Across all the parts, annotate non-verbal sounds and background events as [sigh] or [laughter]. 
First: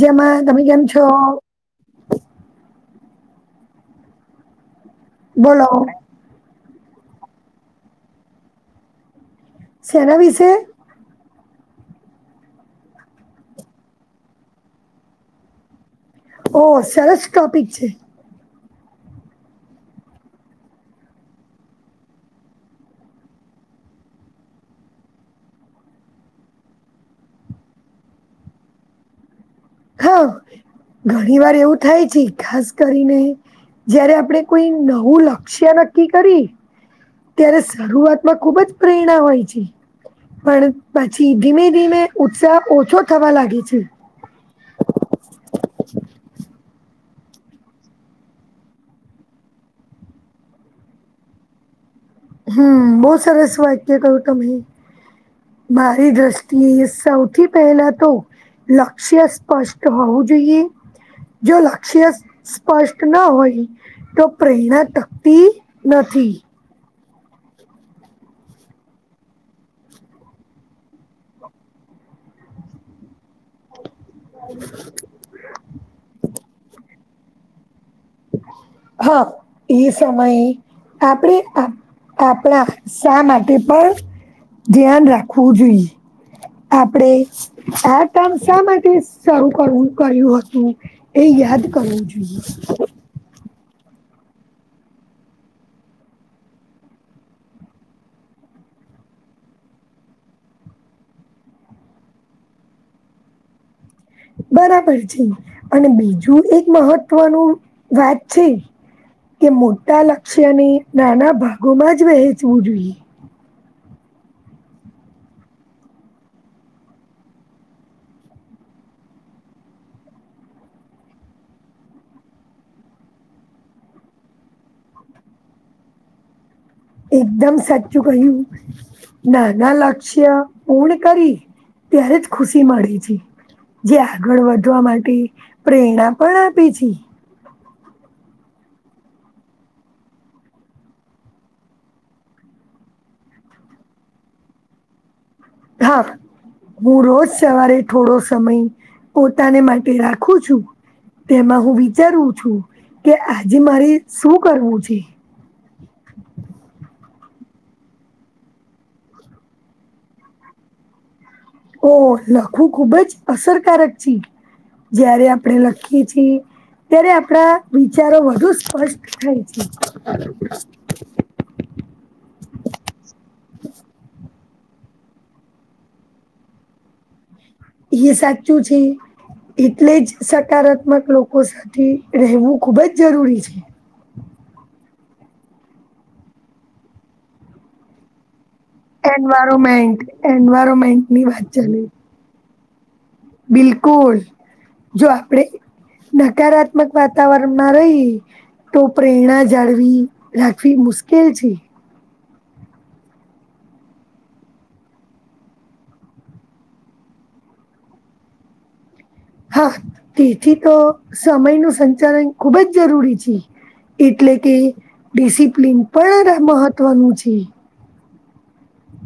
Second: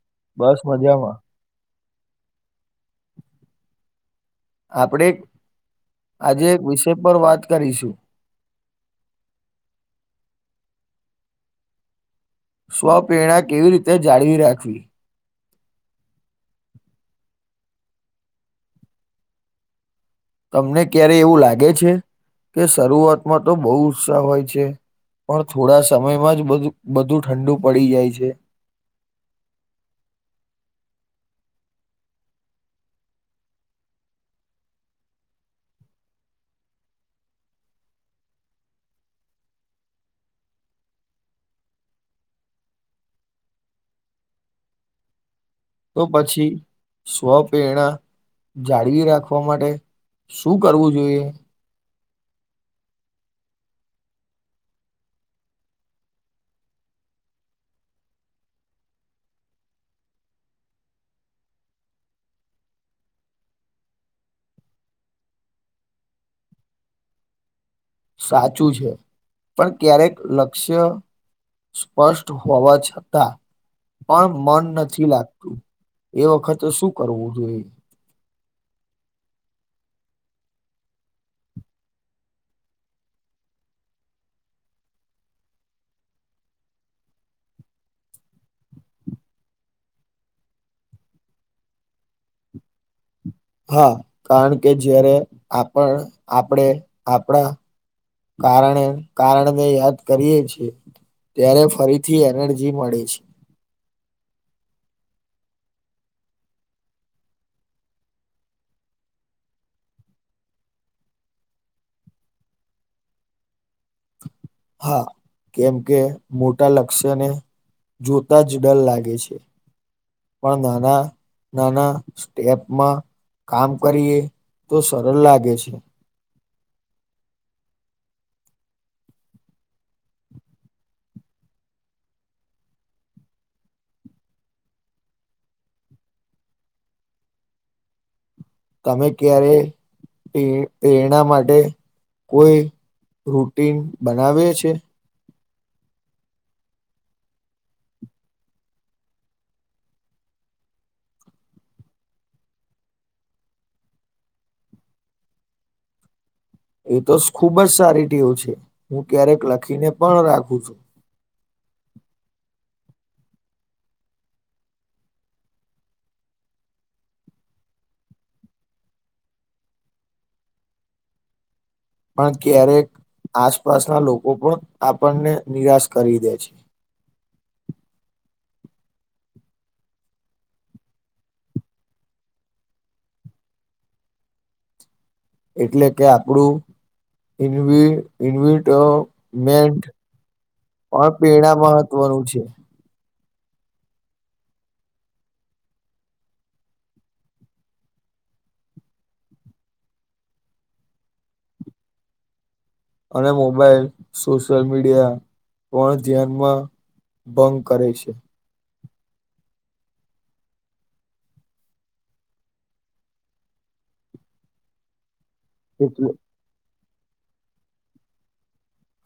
જેમાં બસ તમે કેમ છો? મજામાં. આપણે બોલો આજે એક વિષય પર વાત કરીશું શેના વિશે સ્વપેરણા કેવી રીતે જાળવી રાખવી ઓ સરસ ટોપિક છે. તમને ક્યારે એવું લાગે છે કે શરૂઆતમાં તો બહુ ઉત્સાહ હોય છે. પણ થોડા સમયમાં જ બધું બધું ઠંડુ પડી જાય છે. હા ઘણી વાર એવું થાય છે ખાસ કરીને જયારે આપણે કોઈ નવું લક્ષ્ય નક્કી કરી ત્યારે શરૂઆતમાં ખુબ જ પ્રેરણા હોય છે. પણ પછી ધીમે ધીમે ઉત્સાહ ઓછો થવા લાગે છે. તો પછી સ્વપેરણા જાળવી રાખવા માટે શું કરવું જોઈએ. હમ્મ બહુ સારસ વયક્ય કઉ તમને મારી દ્રષ્ટિએ સૌથી પહેલા તો લક્ષ્ય સ્પષ્ટ હોવું જોઈએ જો લક્ષ્યસ સ્પષ્ટ ના હોય તો પ્રેરણા તકતી નથી સાચું છે પણ ક્યારેક લક્ષ્ય સ્પષ્ટ હોવા છતાં પણ મન નથી લાગતું એ વખતે શું કરવું જોઈએ. હા એ સમયએ આપણે આપણા શા માટે પણ ધ્યાન રાખવું જોઈએ. આપડે આ કામ શા માટે શરૂ કરવું કર્યું હતું. એ યાદ કરવું જોઈએ. હા કારણ કે જયારે આપણ આપણેે આપણા કારણે કારણને યાદ કરીએ છીએ. ત્યારે ફરીથી એનર્જી મળે છે. બરાબર છે અને બીજું એક મહત્વનું વાત છે કે મોટા લક્ષ્યને નાના ભાગોમાં જ વહેંચવું જોઈએ હા કેમ કે મોટા લક્ષ્યને જોતા જ ડર લાગે છે પણ નાના નાના સ્ટેપમાં કામ કરીએ તો સરળ લાગે છે એકદમ સાચું કહ્યું નાના લક્ષ્ય પૂર્ણ કરી ત્યારે જ ખુશી મળે છે જે આગળ વધવા માટે પ્રેરણા પણ આપે છે તમે ક્યારે પ્રેરણા માટે કોઈ રૂટીન બનાવે છે હા હું રોજ સવારે થોડો સમય પોતાને માટે રાખું છું તેમાં હું વિચારું છું કે આજે મારે શું કરવું છે એ તો ખુબ જ સારી ટેવ છે હું ક્યારેક લખીને પણ રાખું છું ઓ લખવું ખુબ જ અસરકારક છે જારે આપણે લખીએ છીએ અ્યારે આપણા વિચારો વધુ સ્પષ્ટ થાય છે પણ ક્યારેક આસપાસના લોકો પણ આપણને નિરાશ કરી દે છે સાચુ છે એટલે જ સકારાત્મક લોકો સાથે રહેવું ખૂબ જ જરૂરી છે એટલે કે આપણું [unintelligible] [unintelligible] પણ એન્વાયરમેન્ટ એન્વાયરમેન્ટની વાત પેડા ચાલે મહત્વનું છે બિલકુલ જો આપડે નકારાત્મક વાતાવરણ માં રહીએ. તો પ્રેરણા જાળવી રાખવી મુશ્કેલ છે અને મોબાઈલ સોશિયલ મીડિયા પણ ધ્યાનમાં બંગ કરે છે હા તેથી તો સમય ન સંચાલન ખુબ જ જરૂરી છે એટલે કે ડિસિપ્લિન એટલે પણ મહત્વનું છે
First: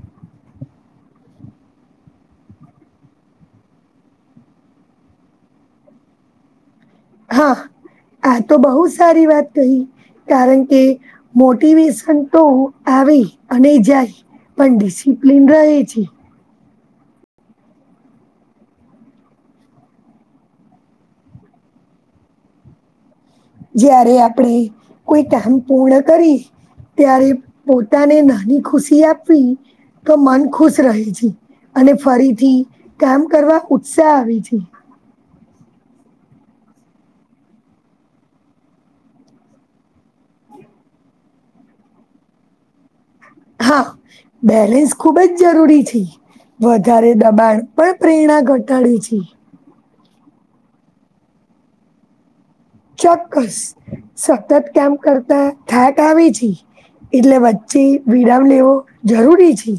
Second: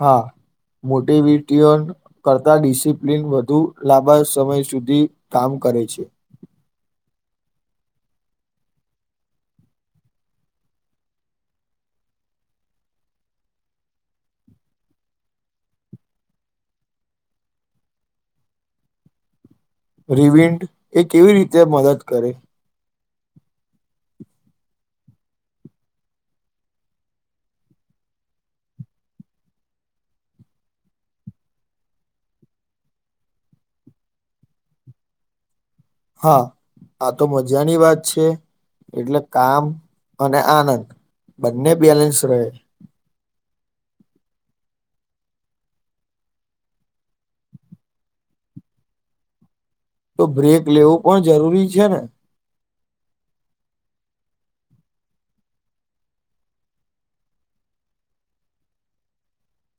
હા મોટી વીટીઓન કરતા ડિસિપ્લિન વધુ લાંબા સમય સુધી કામ કરે છે હા આ તો બહુ સારી વાત કહી કારણ કે મોટિવેશન તો આવે અને જાય પણ ડિસિપ્લીિન રહે છે રિવિન્ડ એ કેવી રીતે મદદ કરે જયારે આપણે કોઈ કામ પૂર્ણ કરી ત્યારે પોતાને નાની ખુશી આપવી તો મન ખુશ રહે છે અને ફરીથી કામ કરવા ઉત્સાહ આવે છે હા આ તો મજાની વાત છે એટલે કામ અને આનંદ બંને બેલેન્સ રહે હા બેલેન્સ ખૂબ જ જરૂરી છે વધારે દબાણ પણ પ્રેરણા ઘટાડી છે તો બ્રેક લેવું પણ જરૂરી છે ને ચોક્કસ સતત કામ કરતા થાક આવે છે એટલે વચ્ચે વિરામ લેવો જરૂરી છે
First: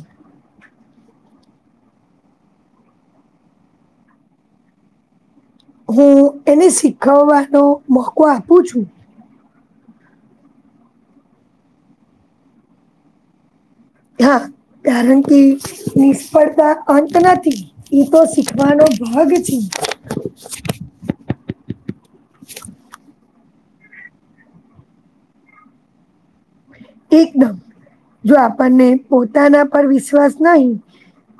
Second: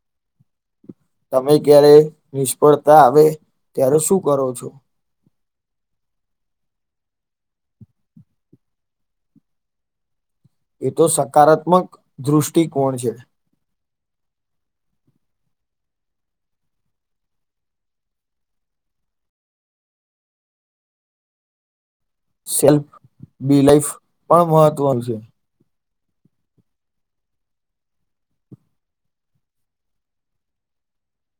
તમે ક્યારે નિષ્ફળતા આવે ત્યારે શું કરો છો હું એને શીખવવાનો મોકો આપું છું એ તો સકારાત્મક દૃષ્ટિકોણ છે હા કારણ કે નિષ્ફળતા અંત નથી એ તો શીખવાનો ભાગ છે સેલ્ફ બી લાઈફ પણ મહત્વનું છે. એકદમ જો આપણને પોતાના પર વિશ્વાસ નહી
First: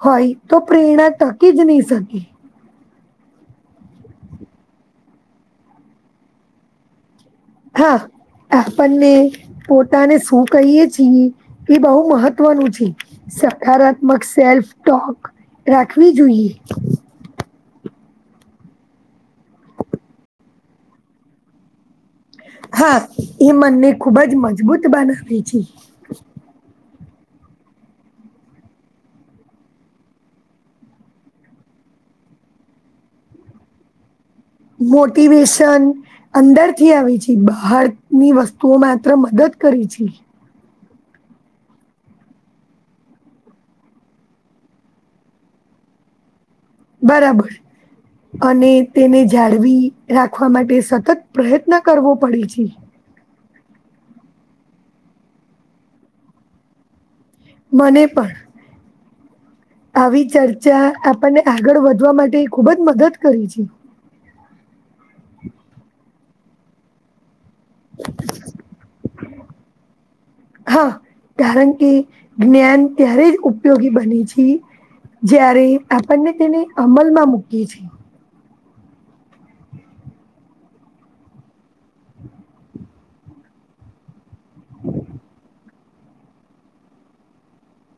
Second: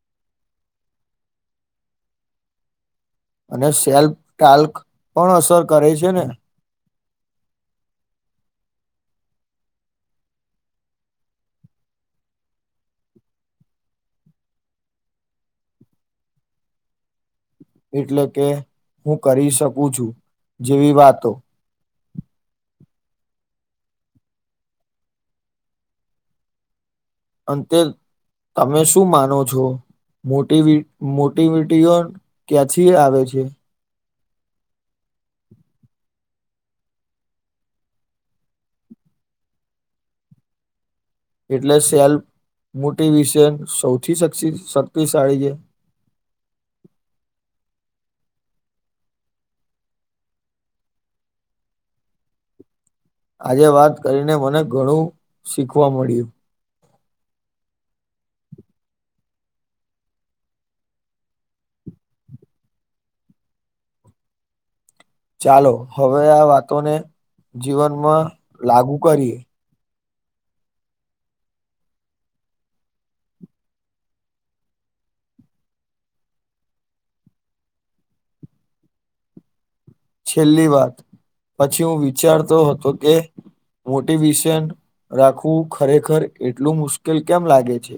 હોય તો પ્રેરણા તકી જ નહી શકે. અને સેલ્ફ ટલ્ક પણ અસર કરે છે ને હા આપને પોતાને શું કહીએ છીએ એ બહુ મહત્વનું છે. સકારાત્મક સેલ્ફ ટોક રાખવી જોઈએ. એટલે કે હું કરી શકું છું જેવી વાતો હા એ મનને ખુબ જ મજબૂત બનાવે છે. અંતે તમે શું માનો છો? મોટી મોટીવિટીઓ ક્યાંથી આવે છે? મોટિવેશન અંદર થી આવી છે બહાર ની વસ્તુઓ માત્ર મદદ કરી છે. એટલે સેલ્ફ મોટી વિશે સૌથી [unintelligible] શક્તિશાળી છે. બરાબર અને તેને જાળવી રાખવા માટે સતત પ્રયત્ન કરવો પડે છે. આજે વાત કરીને મને ઘણું શીખવા મળ્યું. મને પણ આવી ચર્ચા આપણને આગળ વધવા માટે ખુબ જ મદદ કરે છે. ચાલો હવે આ વાતોને જીવનમાં લાગુ કરીએ. હા કારણ કે જ્ઞાન ત્યારે જ ઉપયોગી બને છે જયારે આપણને તેને અમલમાં મૂકીએ છીએ. છેલ્લી વાત પછી હું વિચારતો હતો કે મોટી વિષ રાખવું ખરેખર એટલું મુશ્કેલ કેમ લાગે છે?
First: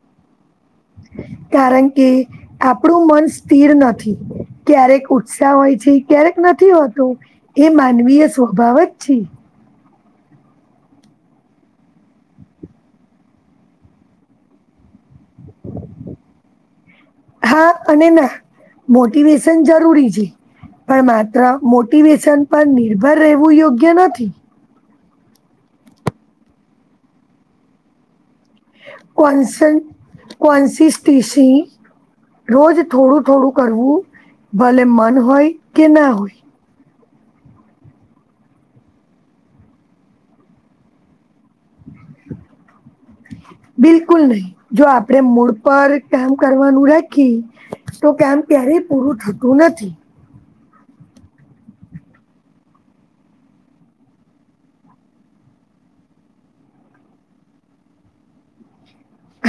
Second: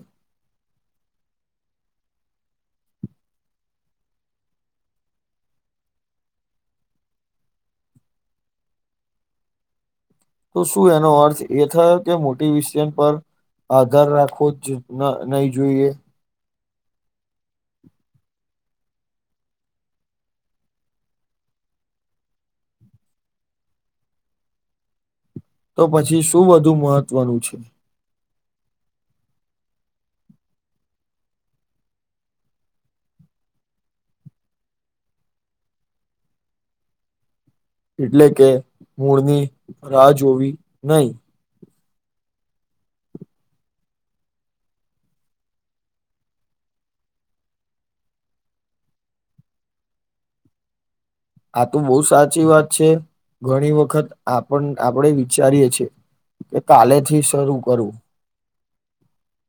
કારણ કે, આપણું મન સ્થિર નથી ક્યારેક ઉત્સાહ હોય છે ક્યારેક નથી હોતું. એ માનવીય સ્વભાવ જ છે. તો શું એનો અર્થ એ થયો કે મોટી વિષય પર આધાર રાખો જ ન નહી જોઈએ. હા અને ના મોટિવેશન જરૂરી છે. પણ માત્ર મોટિવેશન પર નિર્ભર રહેવું યોગ્ય નથી. તો પછી શું વધુ મહત્વનું છે? કોનસન કોનસી સ્ટીશી રોજ થોડું થોડું કરવું ભલે મન હોય કે ના હોય. એટલે કે મૂળની રાહ જોવી નહી. બિલકુલ નહી જો આપણેે મૂળ પર કામ કરવાનું રાખી તો કેમ ક્યારેય પૂરું થતું નથી. આ તો બહુ સાચી વાત છે ઘણી વખત આપન આપડે જ વિચારીએ છીએ. કે કાલે થી શરૂ કરું.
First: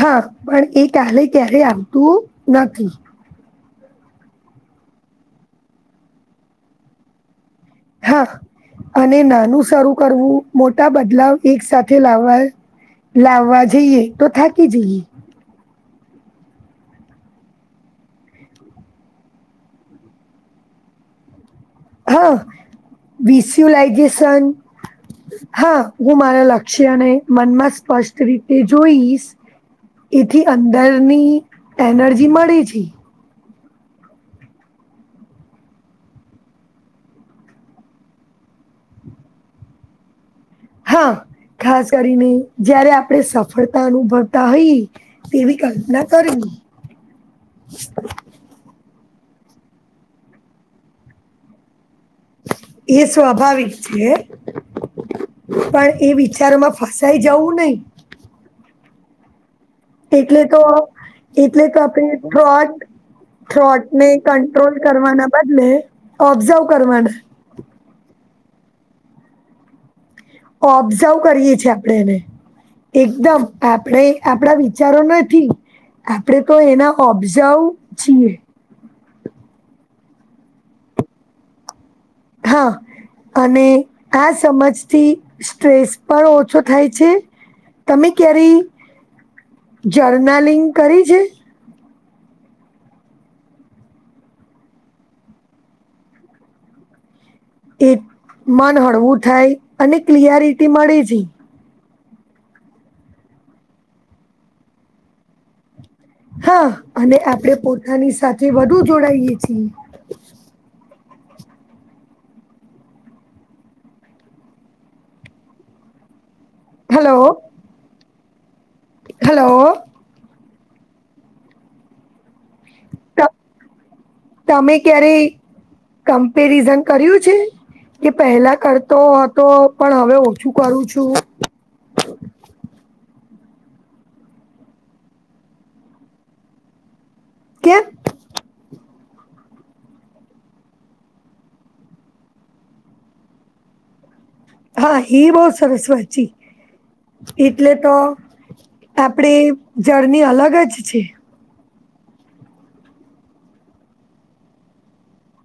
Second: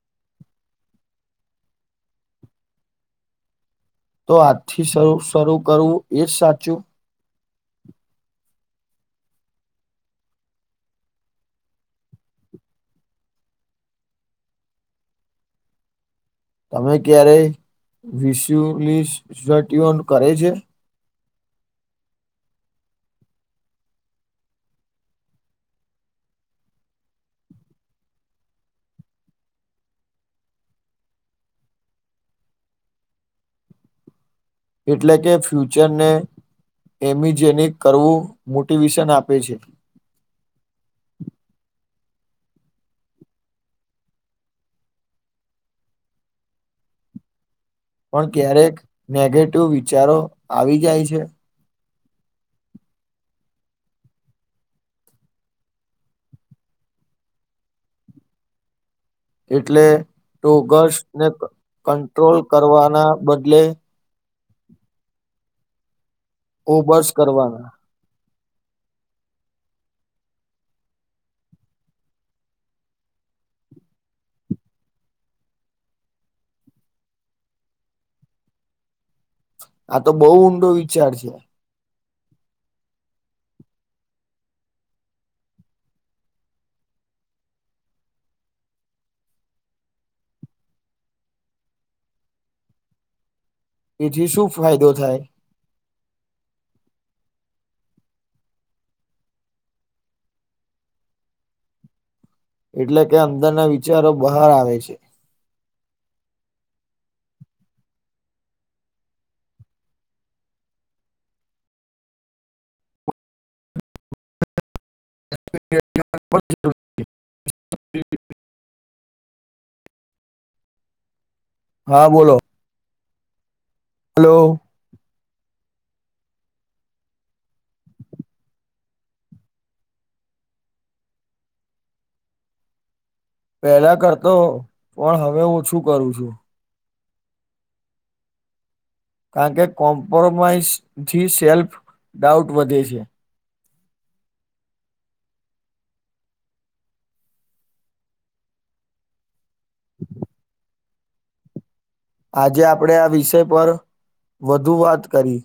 હા પણ એ કાલે ક્યારે આવતું નથી. તો આજથી શ શરૂ કરવું એજ સાચું હા અને નાનું શરૂ કરવું મોટા બદલાવ એક સાથે લાવવા લાવવા જઈએ તો થાકી જઈએ. તમે ક્યારેય વીસ [unintelligible] કરે છે. હા વિસ્યુલાઈઝેશન હા હું મારા લક્ષ્યને મનમાં સ્પષ્ટ રીતે જોઈશ એથી અંદરની એનર્જી મળી છી. એટલે કે ફ્યુચરને એમીજેેનિક કરવું મોટિવેશન આપે છે. હા ખાસ કરીને જયારે આપણે સફળતા અનુભવતા હોઈએ. તેવી કલ્પના કરવી. પણ ક્યારેક નેગેટિવ વિચારો આવી જાય છે. એ સ્વાભાવિક છે. પણ એ વિચારમાં ફસાઈ જવું નહી એટલે એટલે તો ટોગસને એટલે તો કંટ્રોલ કરવાના બદલે. મેં કંટ્રોલ કરવાના બદલે ઓબ્ઝર્વ કરવાના. વાના. ઓબ્ઝર્વ કરીએ છીએ આપડે એને. એકદમ આપણે આપણા વિચારો નથી. આપણેે તો એના ઓબ્ઝઉ છીએ. આ તો બહુ ઊંડો વિચાર છે. હા. અને આ સમજથી સ્ટ્રેસ પણ ઓછો થાય છે. તમે ક્યારે જર્નલિંગ કરી છે? તેથી શું ફાયદો થાય. એ મન હળવું થાય અને ક્લયારિટી મળે છે. એટલે કે અંદરના વિચારો બહાર આવે છે. હા અને આપણે પોતાની સાથે વધુ જોડાઈએ છીએ. [inaudible] [inaudible] હેલો. હલો. હા બોલો. [inaudible] હલો. અમે ક્યારે કમ્પેરિઝન કર્યું છે. કે પહેલા કરતો હતો પણ હવે ઓછું કરું છું. પેલા કરતો પણ હવે ઓછું કરું છું. કેમ. કારણ કે કોમ્પ્રોમાઈઝથી સેલ્ફ ડાઉટ વધે છે. હા હ બહુ સરસ્વચી. એટલે તો આપડી જર્ની અલગ જ છે. આજે આપણેે આ વિષય પર વધુ વાત કરી,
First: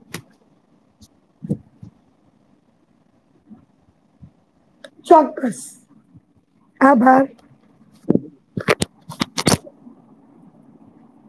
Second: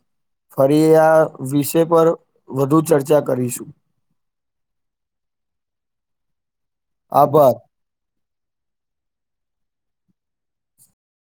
ફરી આ વિષય પર વધુ ચર્ચા કરીશું. ચોક્કસ આભાર.